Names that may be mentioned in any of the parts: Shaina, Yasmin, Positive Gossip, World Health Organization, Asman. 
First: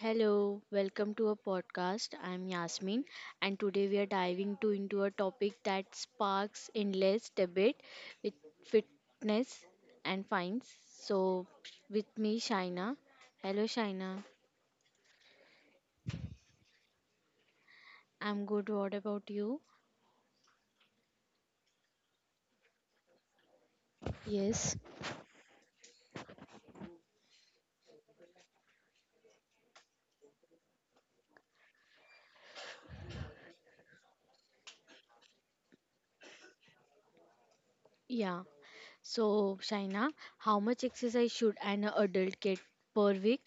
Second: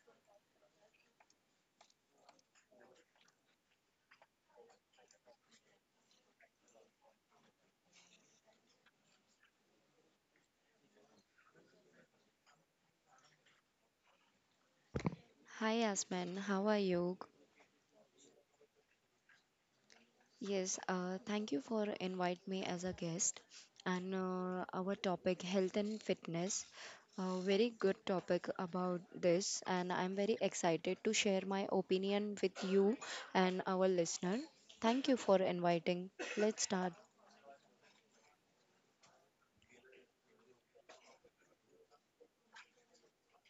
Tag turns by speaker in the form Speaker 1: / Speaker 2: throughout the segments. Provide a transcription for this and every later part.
Speaker 1: hello. Welcome to a podcast. I'm Yasmin, and today we are diving to into a topic that sparks endless debate with fitness and fines. So with me Shaina. Hello Shaina.
Speaker 2: Hi Asman, how are you?
Speaker 1: I'm good. What about you?
Speaker 2: Yes, thank you for invite me as a guest. And
Speaker 1: Yes.
Speaker 2: our topic health and fitness, a very good topic about this, and I'm very excited to share my opinion with you and our listener. Thank you for inviting. Let's start.
Speaker 1: Yeah. So Shaina, how much exercise should an adult get per week?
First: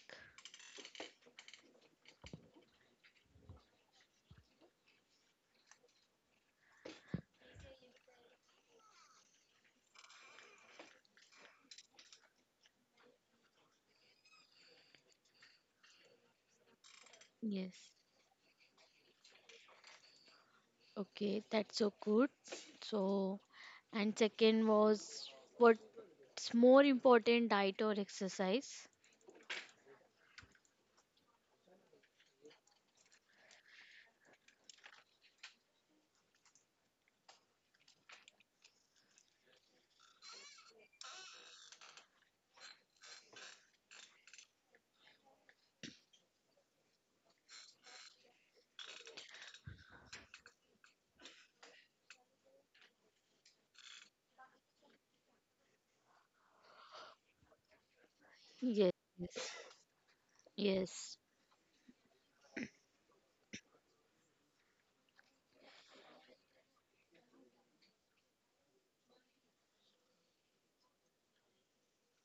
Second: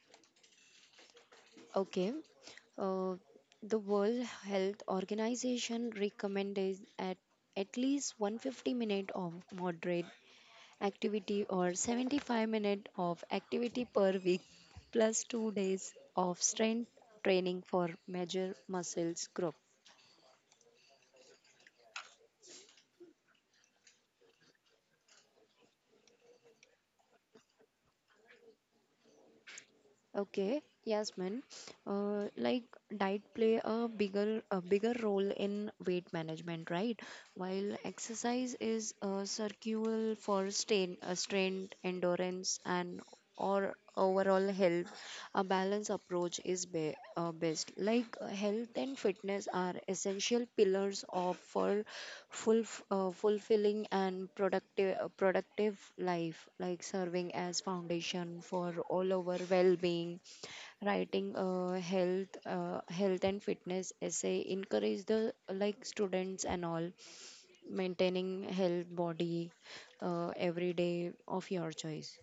Speaker 2: Okay. Uh, the World Health Organization recommended at least 150 minutes of moderate activity or 75 minutes of activity per week plus 2 days of strength training for
Speaker 1: Yes.
Speaker 2: major muscles group.
Speaker 1: Okay, that's so good. So, and second was, what's more important, diet or exercise?
Speaker 2: Okay, Yasmin, like diet play a bigger role in weight management, right? While exercise is a circular for strain strength, endurance and or overall health. A balanced approach is best. Like health and fitness are essential pillars of for full, fulfilling and productive life, like serving as foundation for
Speaker 1: Yes,
Speaker 2: all our
Speaker 1: yes,
Speaker 2: well-being.
Speaker 1: yes.
Speaker 2: Writing a health and fitness essay encourage the like students and all maintaining health body every day of your choice.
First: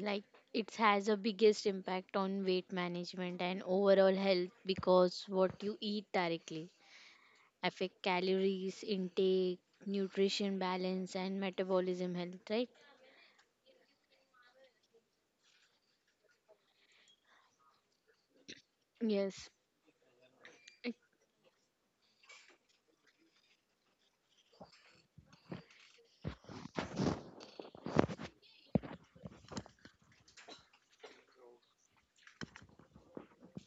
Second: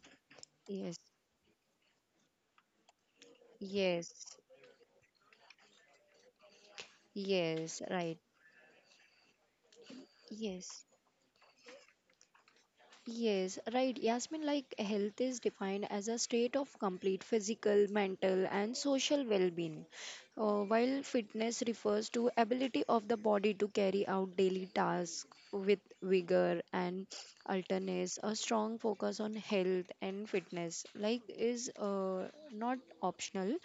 Speaker 1: Like it
Speaker 2: Yes.
Speaker 1: has a biggest impact on weight management and overall
Speaker 2: Yes.
Speaker 1: health because what you eat directly
Speaker 2: Yes,
Speaker 1: affect
Speaker 2: right.
Speaker 1: calories intake, nutrition
Speaker 2: Yes.
Speaker 1: balance, and metabolism health. Right?
Speaker 2: Yes, right. Yasmin, like health is defined as a state of complete physical, mental, and social
Speaker 1: Yes.
Speaker 2: well being,
Speaker 1: it-
Speaker 2: while fitness refers to ability of the body to carry out daily tasks with vigor and alertness. A strong focus on health and fitness, like, is not optional.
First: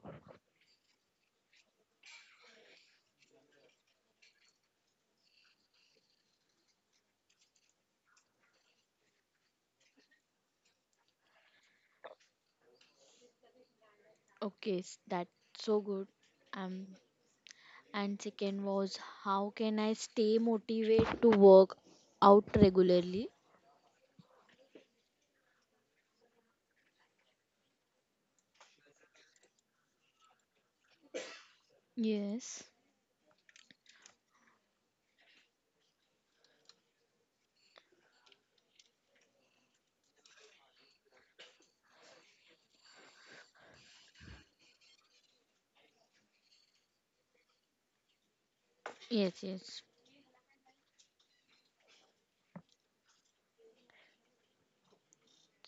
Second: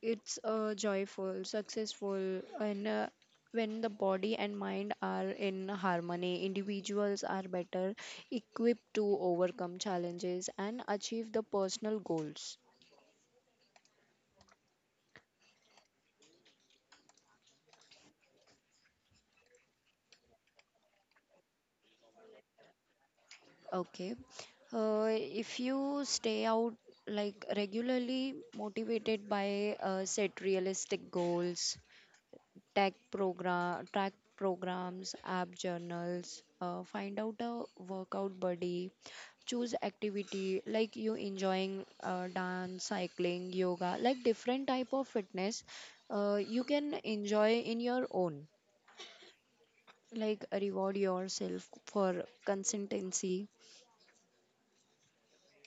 Speaker 2: It's joyful, successful, and when the body and mind are in harmony, individuals are better equipped to overcome challenges and achieve the personal goals.
Speaker 1: Okay, that's so good. Um, And second was, how can I stay motivated to work out regularly?
Speaker 2: Okay. If you stay out like regularly motivated by set realistic goals,
Speaker 1: Yes.
Speaker 2: tech program, track programs, app journals, find out a workout buddy, choose activity like you enjoying, dance, cycling, yoga, like different type of fitness you can enjoy in your own,
Speaker 1: Yes, yes.
Speaker 2: like reward yourself for consistency.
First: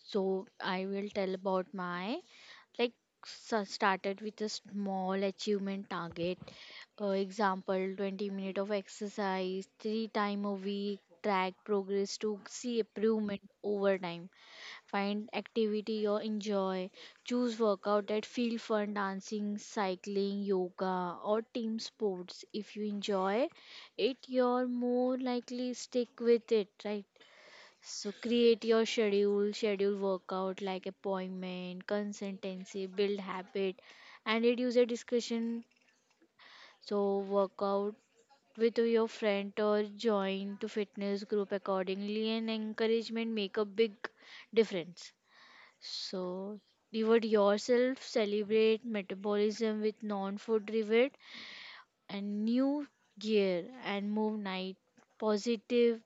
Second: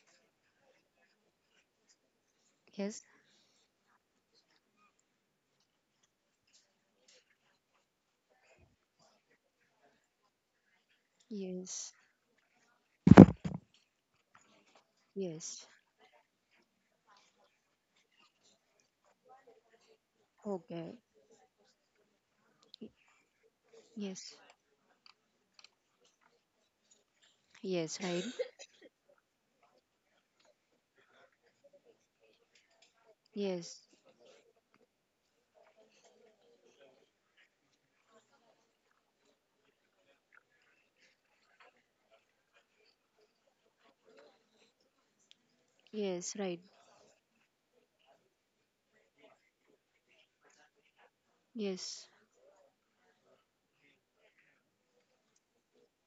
Speaker 1: So I will tell about my, like,
Speaker 2: Yes,
Speaker 1: started with a small achievement target. Example 20 minutes minute of exercise three time a week, track
Speaker 2: yes,
Speaker 1: progress to see improvement over time, find
Speaker 2: yes.
Speaker 1: activity you enjoy, choose workout that feel fun, dancing, cycling,
Speaker 2: Okay.
Speaker 1: yoga, or team sports. If you
Speaker 2: Y-
Speaker 1: enjoy it,
Speaker 2: yes.
Speaker 1: you're more likely stick with it, right?
Speaker 2: Yes,
Speaker 1: So
Speaker 2: right.
Speaker 1: create your schedule, workout like appointment. Consistency, build habit,
Speaker 2: Yes.
Speaker 1: and reduce your discretion. So workout with your friend or join to fitness group accordingly, and encouragement make a big difference.
Speaker 2: Yes,
Speaker 1: So
Speaker 2: right.
Speaker 1: reward yourself, celebrate metabolism with non-food reward
Speaker 2: Yes,
Speaker 1: and new gear, and move night positive,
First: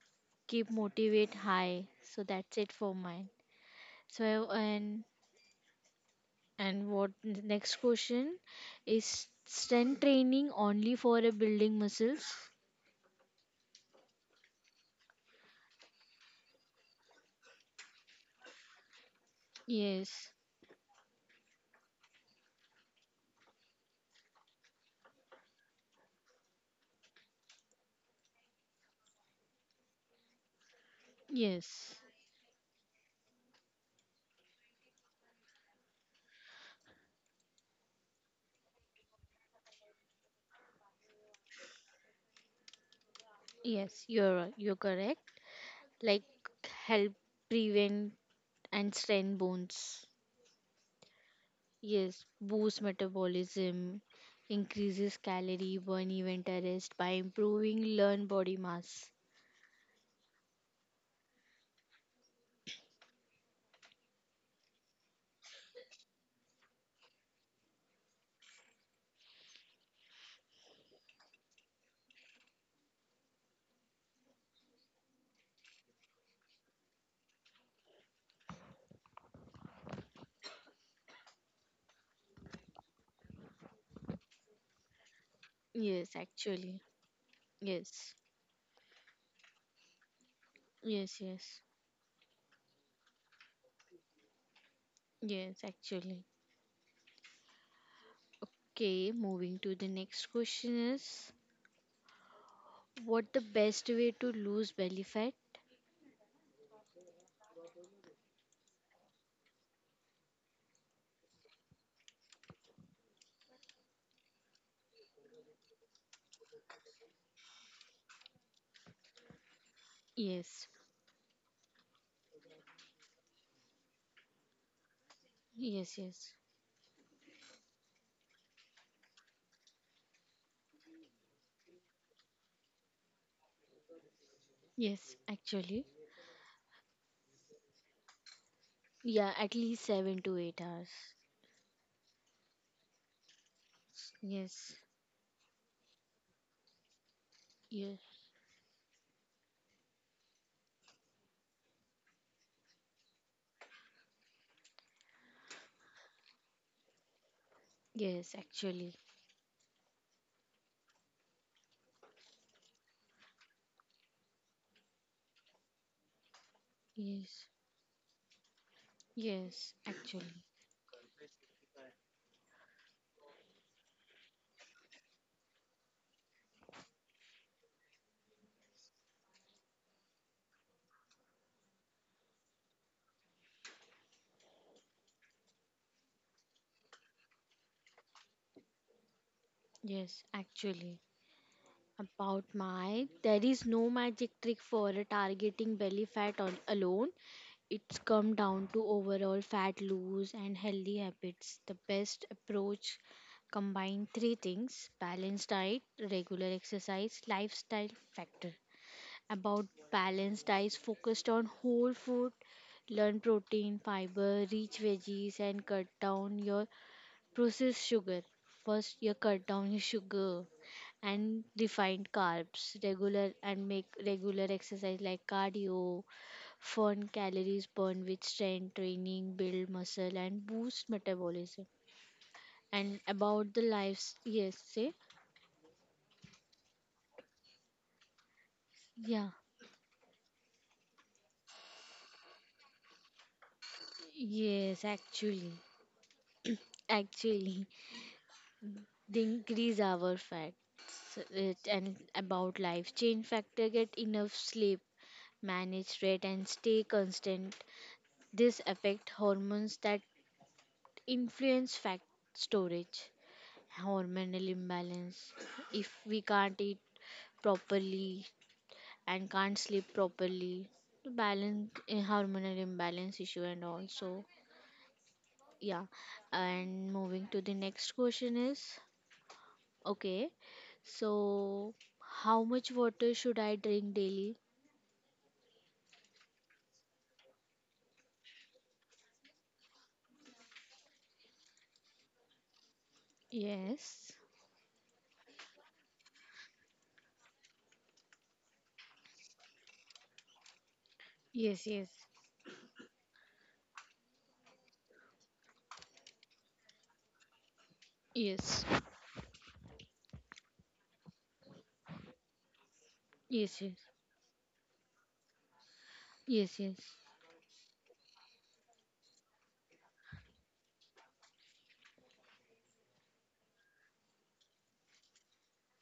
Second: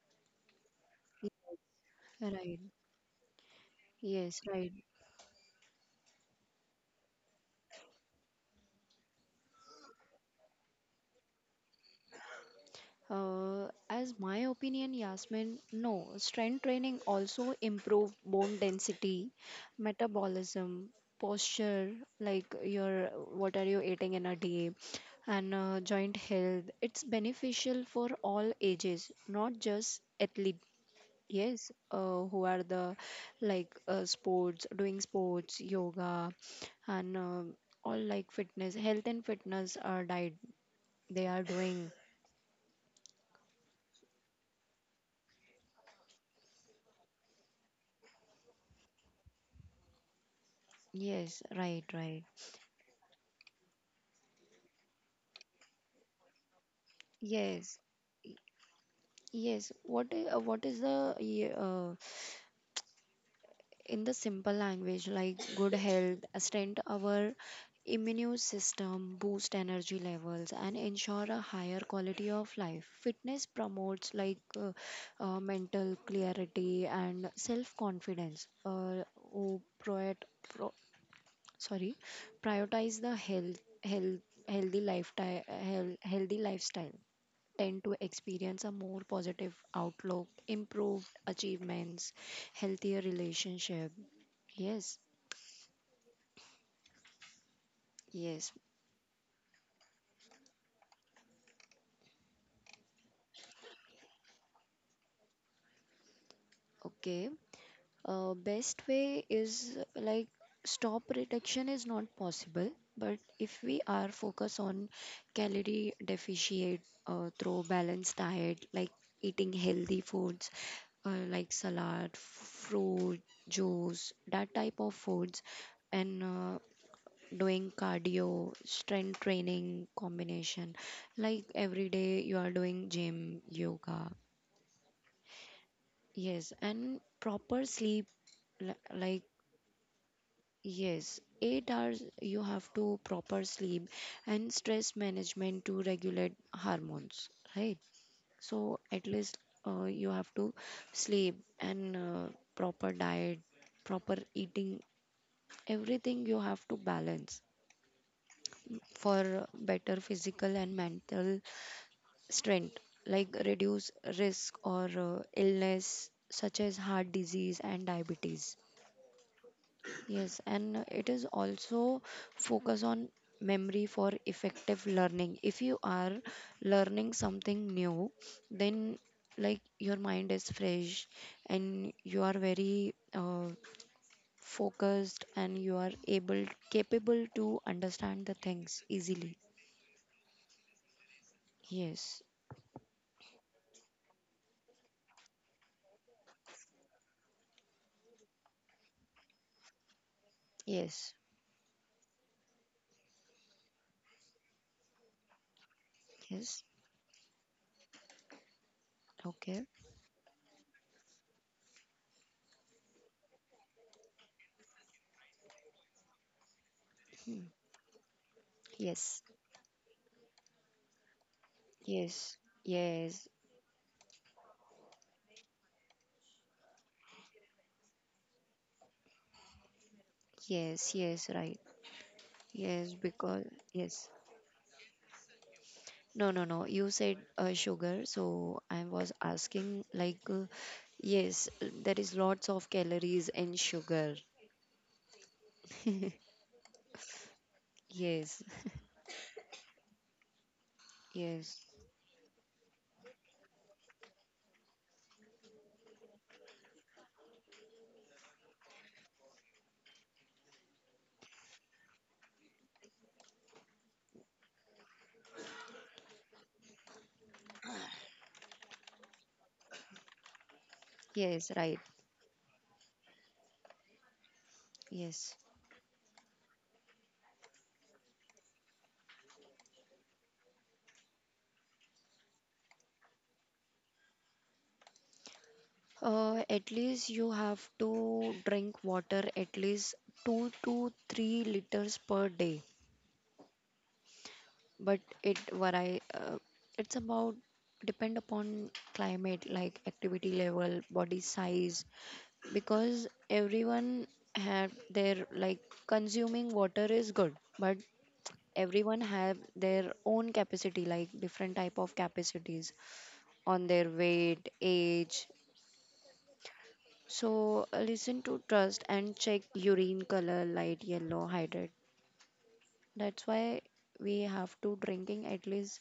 Speaker 1: keep motivate high. So that's
Speaker 2: right.
Speaker 1: it for mine.
Speaker 2: Yes,
Speaker 1: So,
Speaker 2: right.
Speaker 1: and what the next question is, strength training only for a building muscles?
Speaker 2: As my opinion, Yasmin, no. Strength training also improve bone density,
Speaker 1: Yes,
Speaker 2: metabolism, posture, like your what are you eating in a day, and joint health. It's beneficial for all ages, not just athlete. Yes,
Speaker 1: yes,
Speaker 2: who are the like sports, doing sports, yoga, and all like fitness, health and fitness diet they are doing.
Speaker 1: yes. You're right, you're correct. Like, help prevent and strengthen bones.
Speaker 2: Yes, right,
Speaker 1: Yes,
Speaker 2: right.
Speaker 1: boost metabolism, increases calorie burn event arrest by
Speaker 2: Yes,
Speaker 1: improving lean body mass.
Speaker 2: yes. What is in the simple language, like good health, strengthen our immune system, boost energy levels, and ensure a higher quality of life. Fitness promotes like mental clarity and self confidence. Who proet, pro, sorry, prioritize the healthy lifestyle,
Speaker 1: Yes,
Speaker 2: healthy
Speaker 1: actually.
Speaker 2: lifestyle tend to
Speaker 1: Yes,
Speaker 2: experience a more positive outlook, improved
Speaker 1: yes, yes,
Speaker 2: achievements, healthier relationship. Yes,
Speaker 1: yes. Actually,
Speaker 2: yes.
Speaker 1: okay, moving to the next question is, what the best way to lose belly fat?
Speaker 2: Okay. Best way is like stop reduction is not possible, but if we are focus on calorie deficient through balanced diet, like eating healthy foods,
Speaker 1: Yes.
Speaker 2: like salad, fruit, juice, that type of foods,
Speaker 1: Yes,
Speaker 2: and
Speaker 1: yes.
Speaker 2: uh, doing cardio, strength training combination. Like every day you are doing gym, yoga.
Speaker 1: Yes, actually.
Speaker 2: Yes, and proper sleep like
Speaker 1: Yeah, at least 7 to 8 hours.
Speaker 2: yes, 8 hours you have to proper sleep and
Speaker 1: Yes.
Speaker 2: stress management to regulate hormones, right?
Speaker 1: Yes.
Speaker 2: So at least you have to sleep and proper diet, proper eating, everything you have to balance
Speaker 1: Yes, actually.
Speaker 2: for better physical and mental strength, like reduce risk or illness such as heart
Speaker 1: Yes.
Speaker 2: disease and diabetes.
Speaker 1: Yes,
Speaker 2: Yes,
Speaker 1: actually.
Speaker 2: and it is also focus on memory for effective learning. If you are learning something new, then like your mind is fresh and you are very focused and you are able capable to understand the things easily.
Speaker 1: Yes, actually.
Speaker 2: Yes,
Speaker 1: About my, there is no magic trick for targeting belly fat on, alone. It's come down to overall fat loss and healthy
Speaker 2: yes,
Speaker 1: habits. The best approach combine three things, balanced diet, regular
Speaker 2: yes.
Speaker 1: exercise, lifestyle factor.
Speaker 2: Okay.
Speaker 1: About balanced diet, focused on whole food, learn protein, fiber, rich veggies, and cut down your processed sugar. First, you
Speaker 2: Yes.
Speaker 1: cut down your sugar and refined
Speaker 2: Yes,
Speaker 1: carbs
Speaker 2: yes,
Speaker 1: regular, and make regular exercise like cardio, fun calories burn with strength training, build muscle and
Speaker 2: yes,
Speaker 1: boost
Speaker 2: yes, right.
Speaker 1: metabolism.
Speaker 2: Yes,
Speaker 1: And
Speaker 2: because,
Speaker 1: about the
Speaker 2: yes.
Speaker 1: lives, yes, say,
Speaker 2: No, no, no. You said sugar, so I was
Speaker 1: yeah,
Speaker 2: asking, like, yes, there is lots of calories in sugar.
Speaker 1: yes, actually, actually,
Speaker 2: Yes,
Speaker 1: they increase our fat. So it,
Speaker 2: yes,
Speaker 1: and about life change factor, get enough sleep, manage stress and stay constant. This affect hormones that influence fat storage, hormonal imbalance. If we can't eat properly and can't sleep properly, to
Speaker 2: yes,
Speaker 1: balance
Speaker 2: right.
Speaker 1: hormonal imbalance issue and also
Speaker 2: Yes.
Speaker 1: yeah. And moving to the next question is, okay, so how much water should I drink daily?
Speaker 2: At least you have to drink water at least 2 to 3 liters per day.
Speaker 1: Yes.
Speaker 2: But it vary it's about depend upon climate like activity level, body
Speaker 1: Yes,
Speaker 2: size,
Speaker 1: yes.
Speaker 2: because everyone have their like consuming water is good but
Speaker 1: Yes.
Speaker 2: everyone have their own capacity, like different type of capacities
Speaker 1: Yes,
Speaker 2: on their
Speaker 1: yes.
Speaker 2: weight age.
Speaker 1: Yes, yes.
Speaker 2: So listen to trust and check urine color light yellow hydrate. That's why we have to drinking at least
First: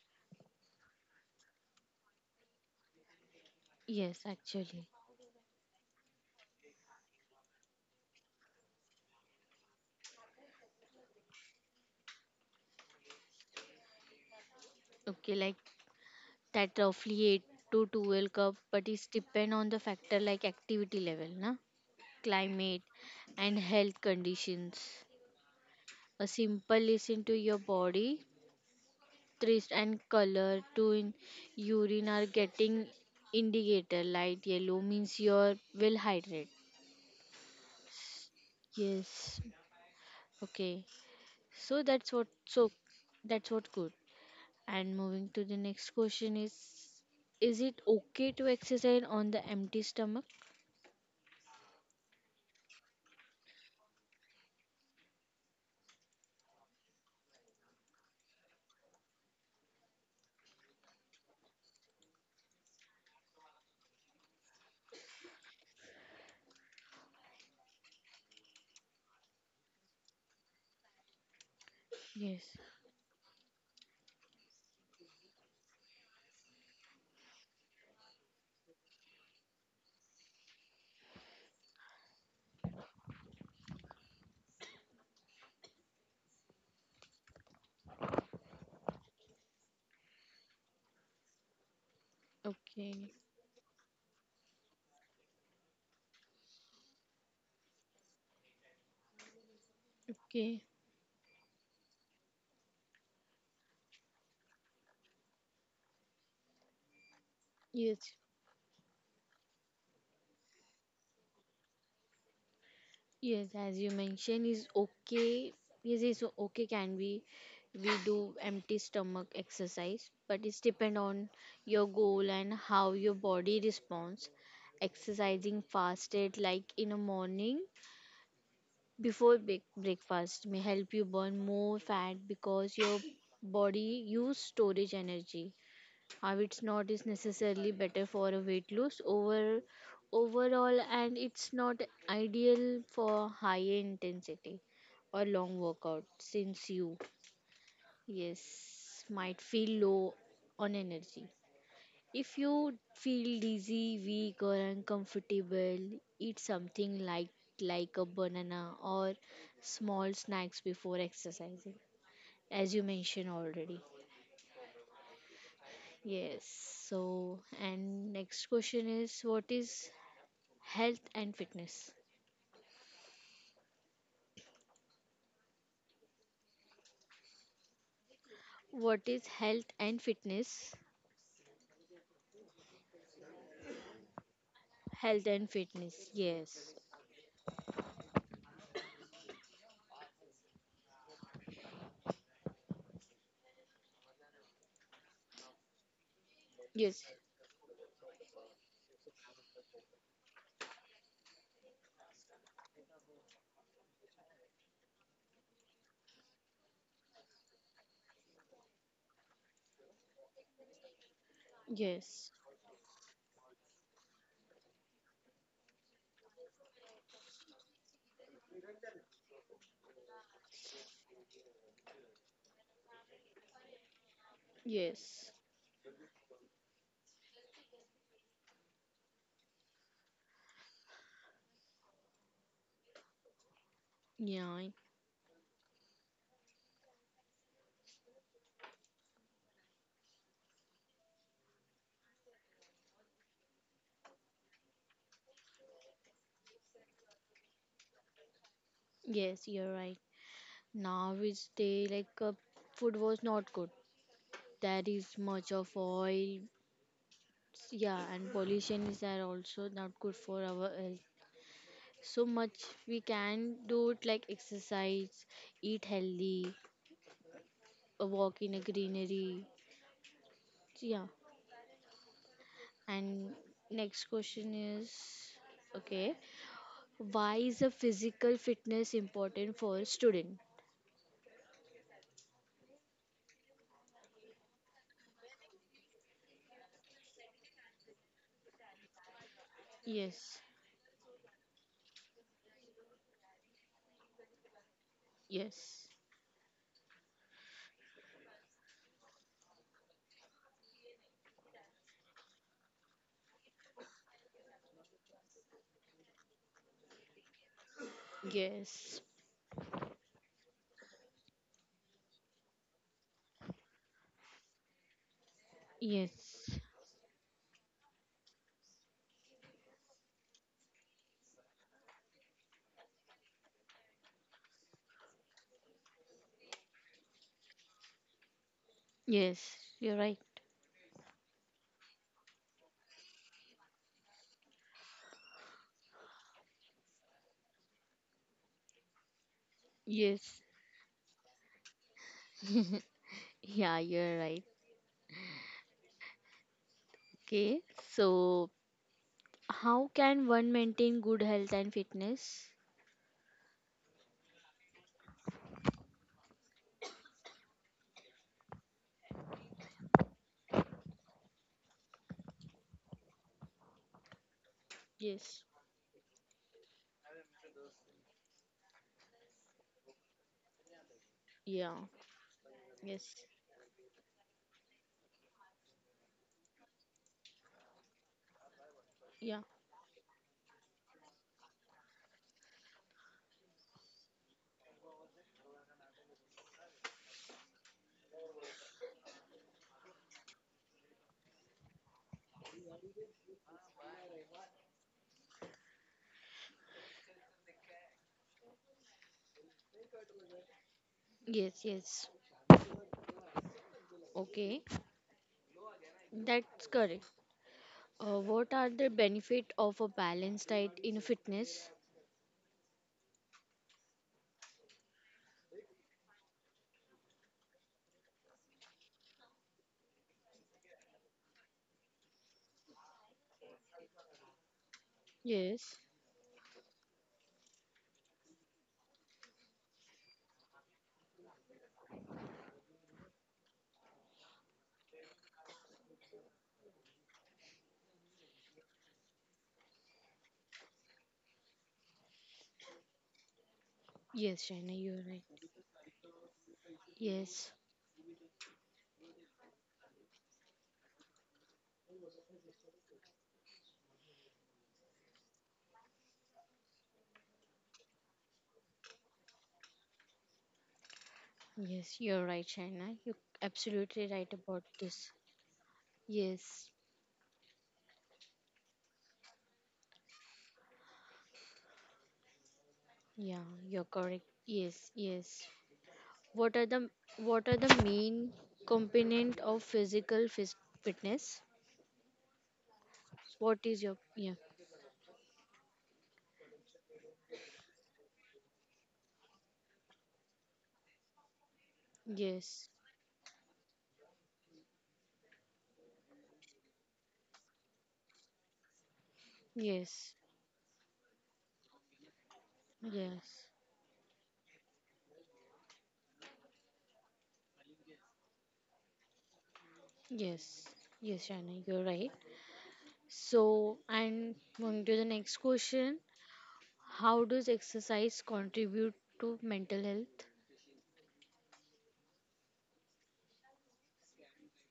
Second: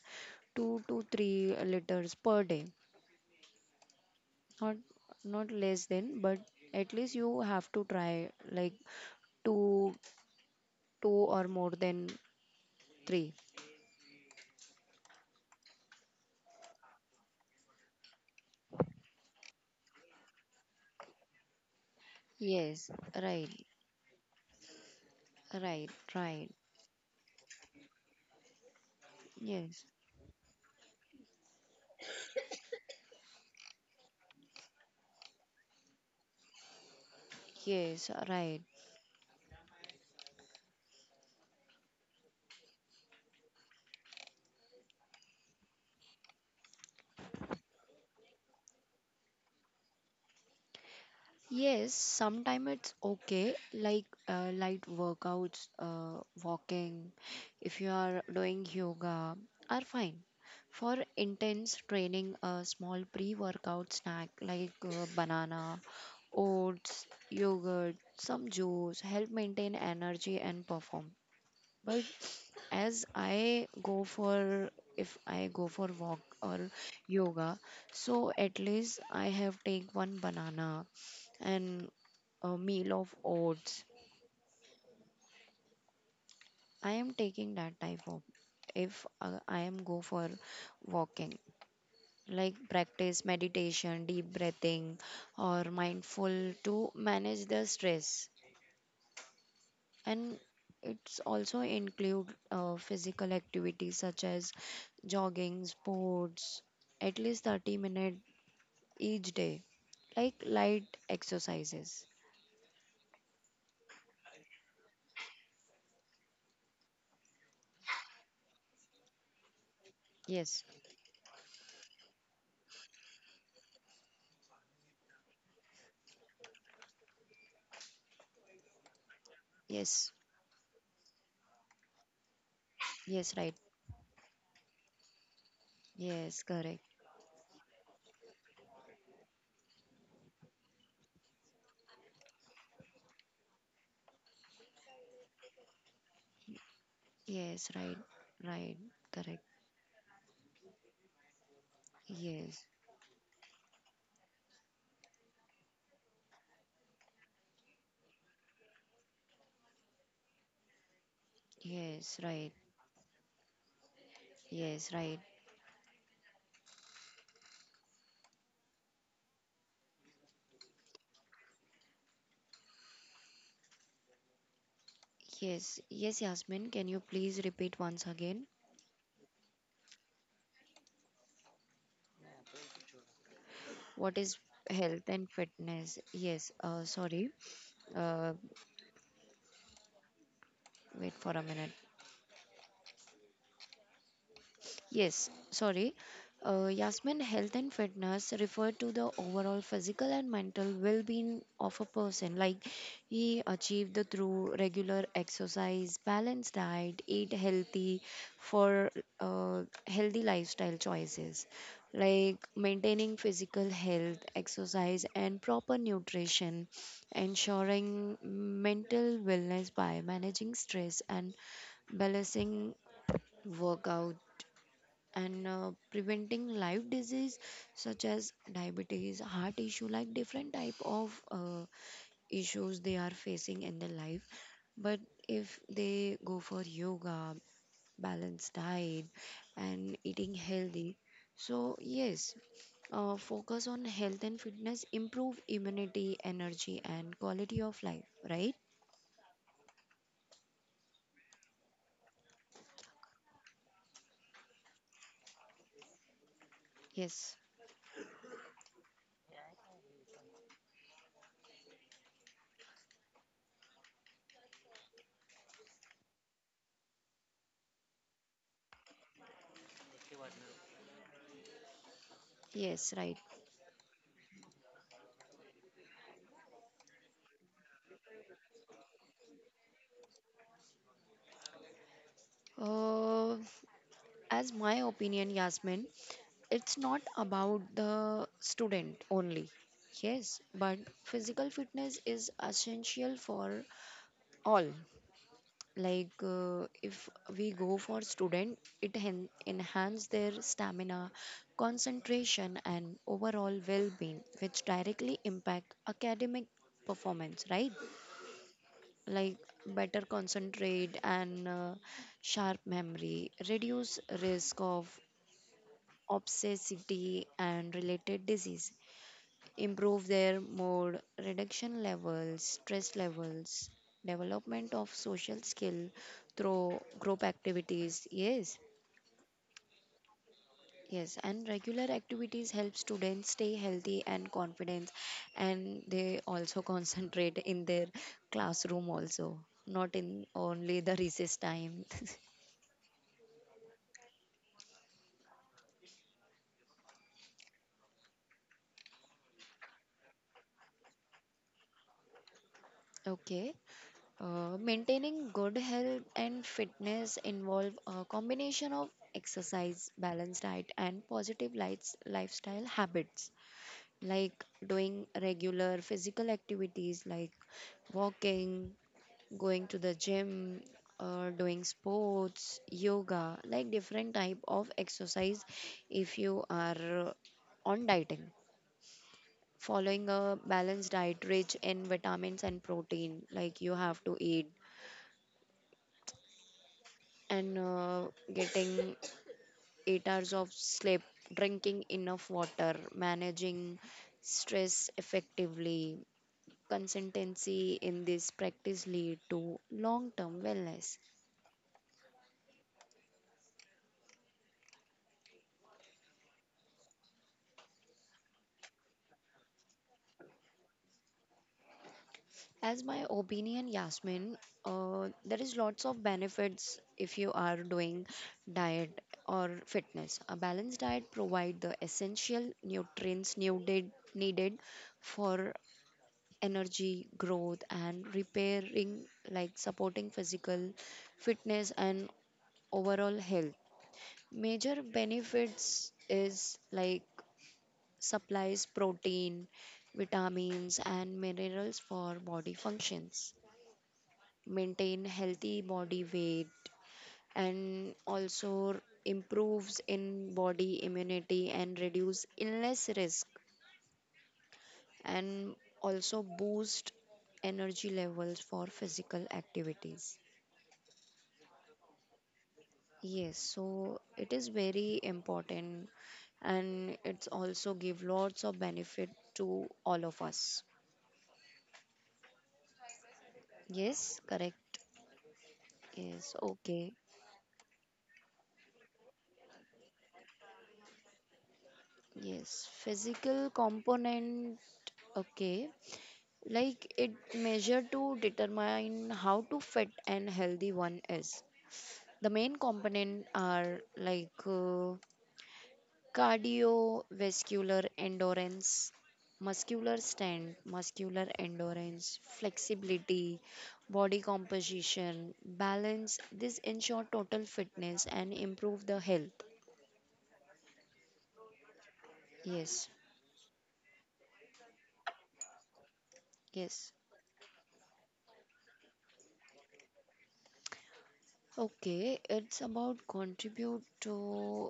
Speaker 2: 2 to 3 liters per day.
Speaker 1: Yes,
Speaker 2: Not
Speaker 1: actually.
Speaker 2: not less than, but at least you have to try like two two or more than three.
Speaker 1: Okay, like that, roughly 8 to 12 cup, but it's depend on the factor like activity level na, climate,
Speaker 2: Yes, right,
Speaker 1: and health conditions.
Speaker 2: right,
Speaker 1: A
Speaker 2: right.
Speaker 1: simple, listen to your body, taste
Speaker 2: Yes,
Speaker 1: and color to in urine are getting indicator. Light yellow means you're well hydrated.
Speaker 2: yes, right.
Speaker 1: Yes, okay. So that's what, so that's what good. And moving to the next question is it okay to exercise on the empty stomach?
Speaker 2: Yes, sometimes it's okay, like light workouts, walking, if you are doing yoga, are fine. For intense training, a small pre workout snack like banana, oats, yogurt, some juice help maintain energy and performance. But
Speaker 1: Yes.
Speaker 2: as I go for, if I go for walk or yoga, so at least I have take one banana and a meal of oats. I am taking that type of if I am go for walking, like
Speaker 1: Okay,
Speaker 2: practice meditation, deep breathing or mindful to manage the stress. And
Speaker 1: okay,
Speaker 2: it's also include physical activities such as jogging sports at least 30
Speaker 1: yes,
Speaker 2: minutes each day like light exercises.
Speaker 1: yes, as you mentioned, is okay. Yes, is okay. Can we do empty stomach exercise? But it's
Speaker 2: Yes,
Speaker 1: depend on your goal and how your body responds. Exercising fasted, like in the morning before big
Speaker 2: yes,
Speaker 1: breakfast, may help you burn more fat because your
Speaker 2: yes, right.
Speaker 1: body use storage energy. How
Speaker 2: Yes,
Speaker 1: it's
Speaker 2: correct.
Speaker 1: not is necessarily better for a weight loss overall, and it's not ideal for high intensity or long workout since you,
Speaker 2: Yes, right,
Speaker 1: yes,
Speaker 2: right,
Speaker 1: might
Speaker 2: correct.
Speaker 1: feel low on energy. If you
Speaker 2: Yes,
Speaker 1: feel dizzy, weak, or uncomfortable, eat something light, like a banana or small snacks before exercising,
Speaker 2: yes, right.
Speaker 1: as you mentioned already.
Speaker 2: Yes, right.
Speaker 1: Yes. So, and next question is, what is health and fitness?
Speaker 2: Yes, yes, Yasmin, can you please repeat once again,
Speaker 1: What is health and fitness?
Speaker 2: what is health
Speaker 1: Health
Speaker 2: and
Speaker 1: and
Speaker 2: fitness?
Speaker 1: fitness.
Speaker 2: Yes,
Speaker 1: Yes.
Speaker 2: sorry. uh, Wait for a minute. Yes, sorry.
Speaker 1: Yes.
Speaker 2: Yasmin, health and fitness refer to the overall physical and mental well being of a person, like he achieved through regular exercise, balanced diet, eat healthy for uh, healthy lifestyle choices,
Speaker 1: Yes.
Speaker 2: like maintaining physical health, exercise, and proper nutrition, ensuring mental wellness by managing stress and balancing workout
Speaker 1: Yes.
Speaker 2: and preventing life disease such as diabetes, heart issue, like different type of issues they are facing in their life.
Speaker 1: Yeah.
Speaker 2: But if they go for yoga, balanced diet and eating healthy, so yes, focus on health and fitness improve immunity, energy and quality of life, right?
Speaker 1: Yes, you're right. Now is day like, food was not good. There is much of oil.
Speaker 2: Yes,
Speaker 1: Yeah, and pollution is there also, not good for our health. So much we can do it, like exercise, eat healthy, a walk in a greenery. Yeah.
Speaker 2: yes, right.
Speaker 1: And next question is, okay, why is a physical fitness important for a student?
Speaker 2: uh, as my opinion, Yasmin, it's not about the student only.
Speaker 1: Yes.
Speaker 2: Yes, but physical fitness is essential for all.
Speaker 1: Yes.
Speaker 2: Like if we go for student, it enhance their stamina, concentration and overall well-being which directly impact academic performance, right?
Speaker 1: Yes.
Speaker 2: Like better concentrate and sharp memory, reduce risk of
Speaker 1: Yes.
Speaker 2: obesity and related disease, improve their mood, reduction levels, stress levels, development of social skill through group activities. Yes,
Speaker 1: Yes. You're right.
Speaker 2: yes, and regular activities help students stay healthy and confident, and they also concentrate in their classroom also, not in
Speaker 1: Yes.
Speaker 2: only the recess time.
Speaker 1: Yeah, you're right. Okay. So, how can one maintain good health and fitness?
Speaker 2: Okay. Maintaining good health and fitness involve a combination of exercise, balanced diet, and positive lights, lifestyle habits, like doing
Speaker 1: Yes.
Speaker 2: regular physical activities like walking, going to the gym, doing
Speaker 1: Yeah.
Speaker 2: sports,
Speaker 1: Yes.
Speaker 2: yoga, like different type of exercise. If you are uh, on dieting,
Speaker 1: Yeah.
Speaker 2: following a balanced diet rich in vitamins and protein like you have to eat, and getting 8 hours of sleep, drinking enough water, managing stress effectively. Consistency in this practice lead to long-term wellness.
Speaker 1: Yes, yes. Okay. That's correct. What are the benefit of a balanced diet in fitness?
Speaker 2: As my opinion, Yasmin, there is lots of benefits if you are doing diet or fitness. A balanced diet provide the essential nutrients needed for
Speaker 1: Yes,
Speaker 2: energy growth and repairing, like supporting physical fitness and overall health. Major benefits is like supplies protein, vitamins and minerals for body functions,
Speaker 1: yes, Shaina,
Speaker 2: maintain
Speaker 1: you're right.
Speaker 2: healthy body weight
Speaker 1: Yes,
Speaker 2: and also improves in body immunity and reduce illness risk and also boost energy levels for physical activities.
Speaker 1: yes, you're right, Shaina. You're
Speaker 2: Yes, so
Speaker 1: absolutely right
Speaker 2: it is
Speaker 1: about
Speaker 2: very
Speaker 1: this.
Speaker 2: important
Speaker 1: Yes,
Speaker 2: and it's also give lots of benefit to all of us.
Speaker 1: yeah, you're
Speaker 2: Yes,
Speaker 1: correct.
Speaker 2: correct.
Speaker 1: Yes, yes.
Speaker 2: Yes,
Speaker 1: What are the
Speaker 2: okay.
Speaker 1: what are the main component of physical fitness?
Speaker 2: Yes, physical
Speaker 1: What is your yeah?
Speaker 2: component. Okay. Like it measure to determine how to fit and healthy one is. The main
Speaker 1: Yes,
Speaker 2: component are like cardiovascular endurance, muscular
Speaker 1: yes,
Speaker 2: strength, muscular endurance, flexibility,
Speaker 1: yes.
Speaker 2: body composition, balance. This ensure total fitness and improve the health.
Speaker 1: Yes, yes, Shana, you're right.
Speaker 2: Yes,
Speaker 1: So, and moving to the next question.
Speaker 2: yes.
Speaker 1: How does exercise contribute to mental health?
Speaker 2: Okay, it's about contribute to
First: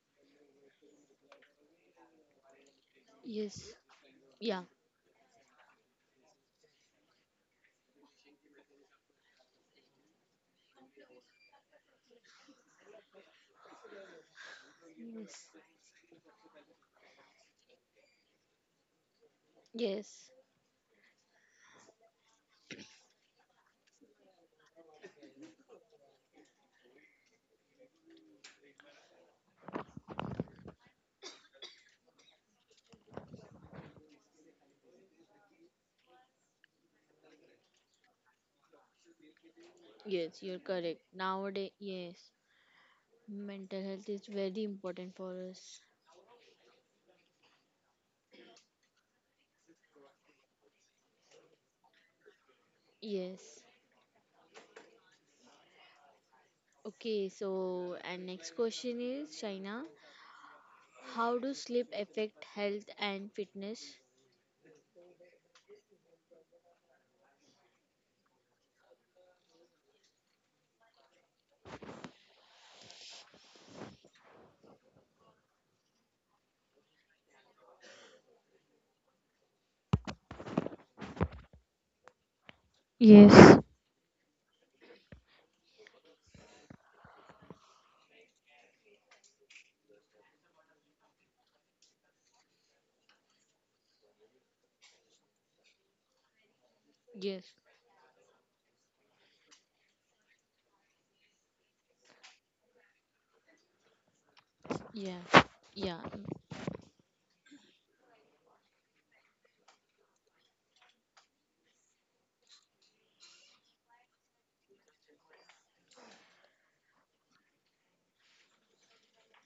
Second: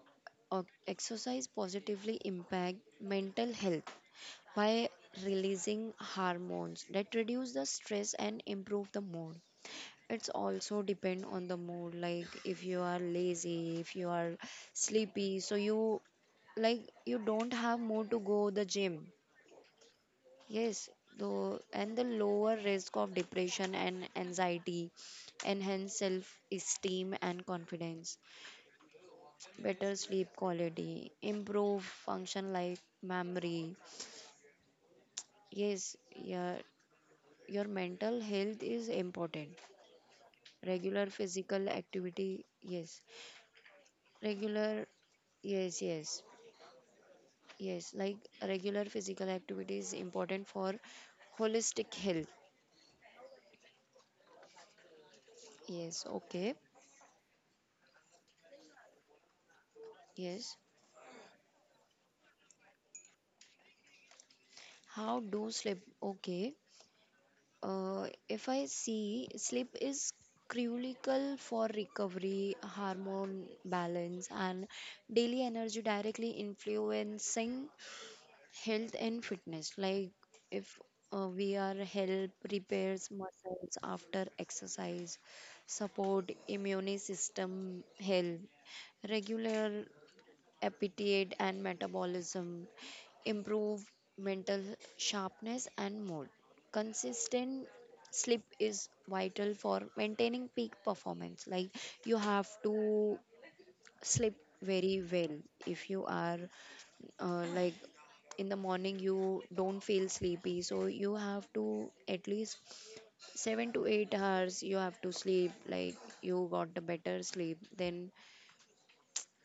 Speaker 2: uh, exercise positively impact mental
Speaker 1: Yes.
Speaker 2: health
Speaker 1: Yeah.
Speaker 2: by releasing hormones that reduce the stress and improve the mood. It's also depend on the mood. Like if you are lazy, if you are sleepy,
Speaker 1: Yes.
Speaker 2: so you like you don't have mood to go the gym.
Speaker 1: Yes.
Speaker 2: Yes, though, and the lower risk of depression and anxiety, enhance self-esteem and confidence, better sleep quality, improve function like memory. Yes, yeah, your mental health is important.
Speaker 1: Yes, you're correct.
Speaker 2: Regular physical
Speaker 1: Nowadays, yes.
Speaker 2: activity, yes,
Speaker 1: Mental health is very
Speaker 2: regular,
Speaker 1: important for us.
Speaker 2: yes, yes, yes. Like regular physical activity is important for holistic health.
Speaker 1: Yes.
Speaker 2: Yes, okay,
Speaker 1: Okay, so and next question is, Shaina,
Speaker 2: yes.
Speaker 1: how do sleep affect health and fitness?
Speaker 2: How do sleep? Okay. If I see, sleep is critical for recovery, hormone balance, and daily energy, directly influencing health and fitness. Like if we are help repairs
Speaker 1: Yes.
Speaker 2: muscles after exercise, support immune system health, regular appetite and metabolism, improve mental sharpness and mood.
Speaker 1: Yes.
Speaker 2: Consistent sleep is vital for maintaining peak performance. Like you have to sleep very
Speaker 1: Yeah.
Speaker 2: well, if
Speaker 1: Yeah.
Speaker 2: you are like in the morning you don't feel sleepy, so you have to at least 7 to 8 hours you have to sleep, like you got a better sleep, then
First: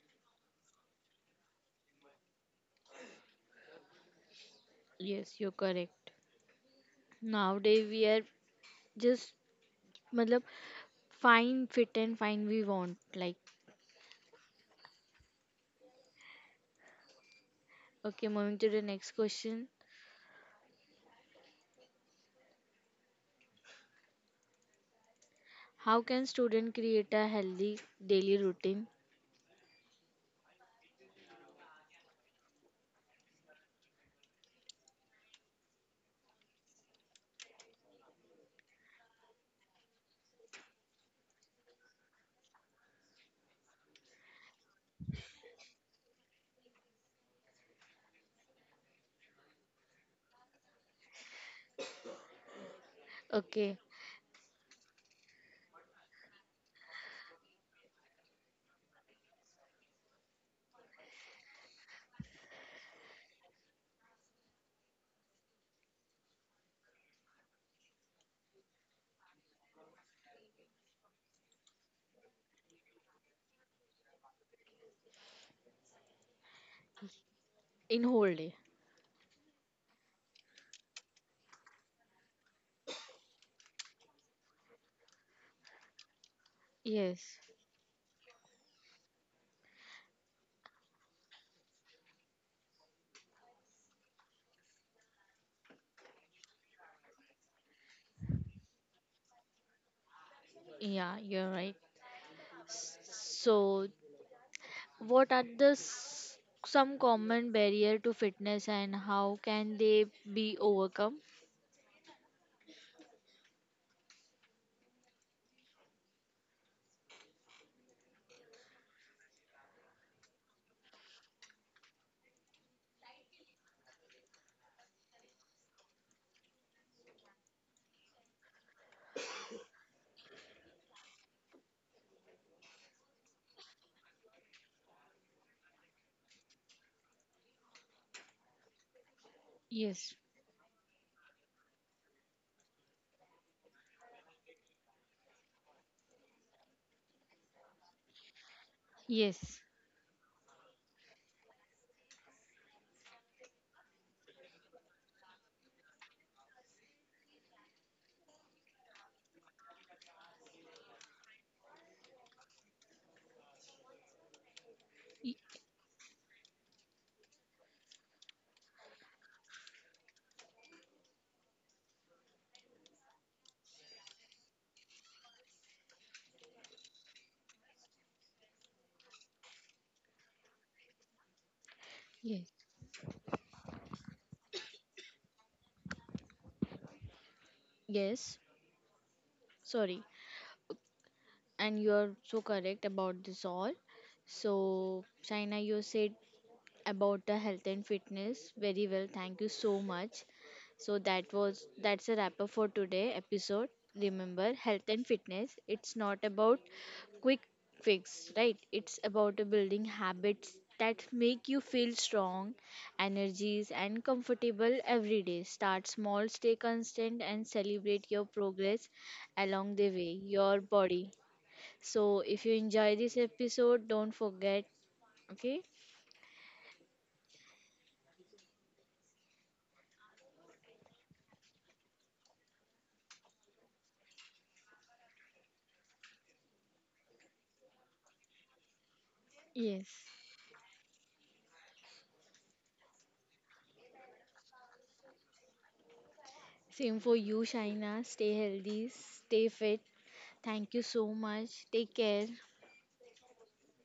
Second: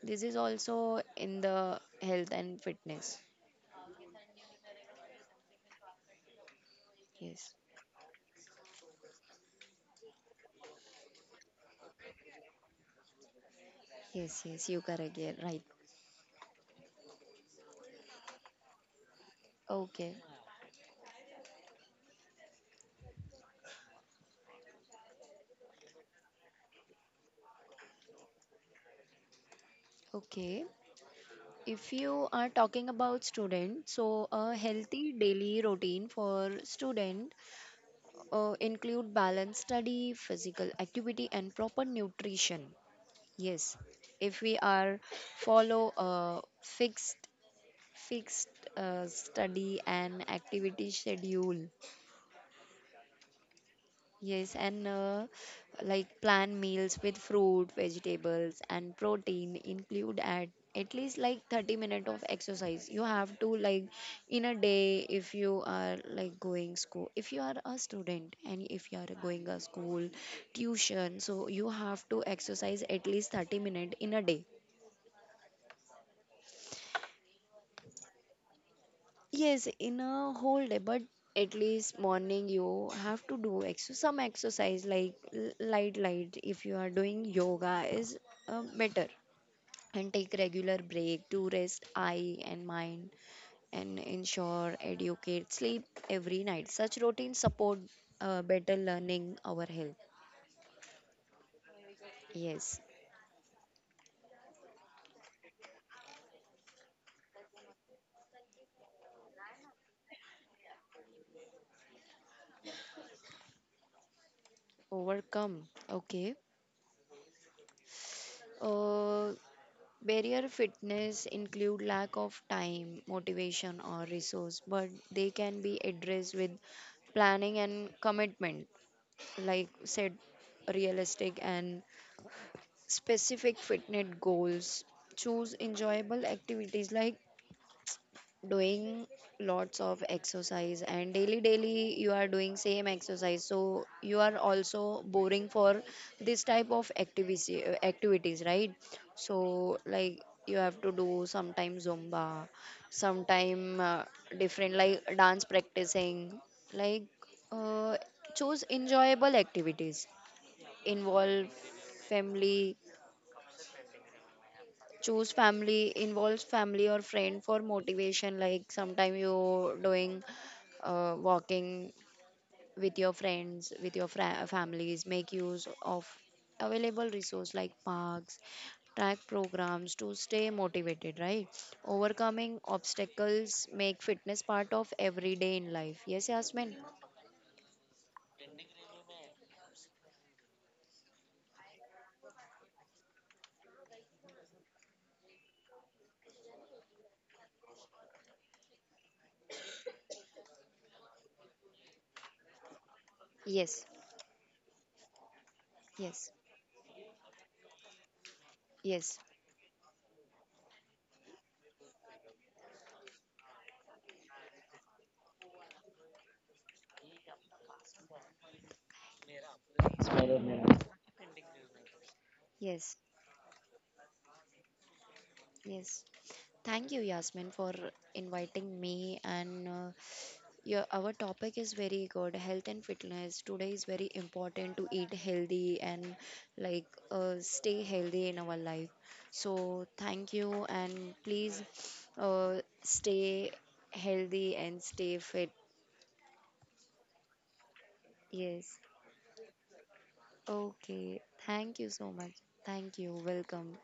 Speaker 2: this is also in the health and fitness.
Speaker 1: Yes, you're correct.
Speaker 2: Yes,
Speaker 1: Nowadays we are just मतलब fine, fit, and fine we want. Like,
Speaker 2: yes, yes, you correct, yeah, right.
Speaker 1: okay, moving to the next question.
Speaker 2: Okay.
Speaker 1: How can student create a healthy daily routine?
Speaker 2: Okay, if you are talking about student, so a healthy daily routine for student include balanced study, physical activity and proper nutrition. Yes, if we are follow a fixed study and activity schedule.
Speaker 1: Okay,
Speaker 2: Yes, and like plan meals with fruit, vegetables, and protein, include at least like 30 minutes of exercise. You have to like in a day, if you are like going school, if you are a student and if you are going a school tuition, so you have to exercise at least 30 minutes in a day.
Speaker 1: in whole day.
Speaker 2: Yes, in a whole day, but at least morning you have to do ex some exercise like light light, if you are
Speaker 1: Yes,
Speaker 2: doing yoga is better, and take regular break to rest eye and mind and ensure educate sleep every night. Such routines support better learning our health.
Speaker 1: yeah, you're right.
Speaker 2: Yes,
Speaker 1: So, what are the some common barrier to fitness and how can they be overcome?
Speaker 2: overcome. Okay. Uh, Barrier fitness include lack of time, motivation or resource, but they can be addressed with planning and commitment. Like said, realistic and specific fitness goals. Choose enjoyable activities like doing lots of
Speaker 1: Yes,
Speaker 2: exercise and daily daily you are doing same exercise, so you are also boring for this type of activity activities, right?
Speaker 1: yes,
Speaker 2: So like you have to do sometime zumba, sometime different like dance practicing, like uh, choose enjoyable activities, involve family, choose
Speaker 1: y-
Speaker 2: family involves family or friend for motivation, like sometime you doing walking with your friends, with your families, make use of available resource like parks, track programs to stay motivated, right?
Speaker 1: yes,
Speaker 2: Overcoming obstacles make fitness part of everyday in life. Yes Yasmin,
Speaker 1: yes. Sorry, and you are so correct about this all. So, Shaina, you said about the health and fitness very well. Thank you so much. So that was, that's a wrap up for today episode.
Speaker 2: yes,
Speaker 1: Remember, health and fitness, it's not
Speaker 2: yes,
Speaker 1: about quick fix, right? It's
Speaker 2: yes,
Speaker 1: about building habits that make you feel strong, energies, and comfortable every day. Start small, stay constant, and celebrate your progress along the way. Your body. So if you
Speaker 2: yes,
Speaker 1: enjoy this episode, don't forget. Okay.
Speaker 2: yes. Thank you, Yasmin, for inviting me and yeah, our topic is very good. Health and fitness today is very important to eat healthy and like stay healthy in our life. So
Speaker 1: Yes.
Speaker 2: thank you and please uh, stay healthy and stay fit.
Speaker 1: Same for you, Shaina. Stay
Speaker 2: Yes.
Speaker 1: healthy, stay fit. Thank you so
Speaker 2: Okay.
Speaker 1: much.
Speaker 2: Thank you
Speaker 1: Take
Speaker 2: so
Speaker 1: care.
Speaker 2: much. Thank you. Welcome.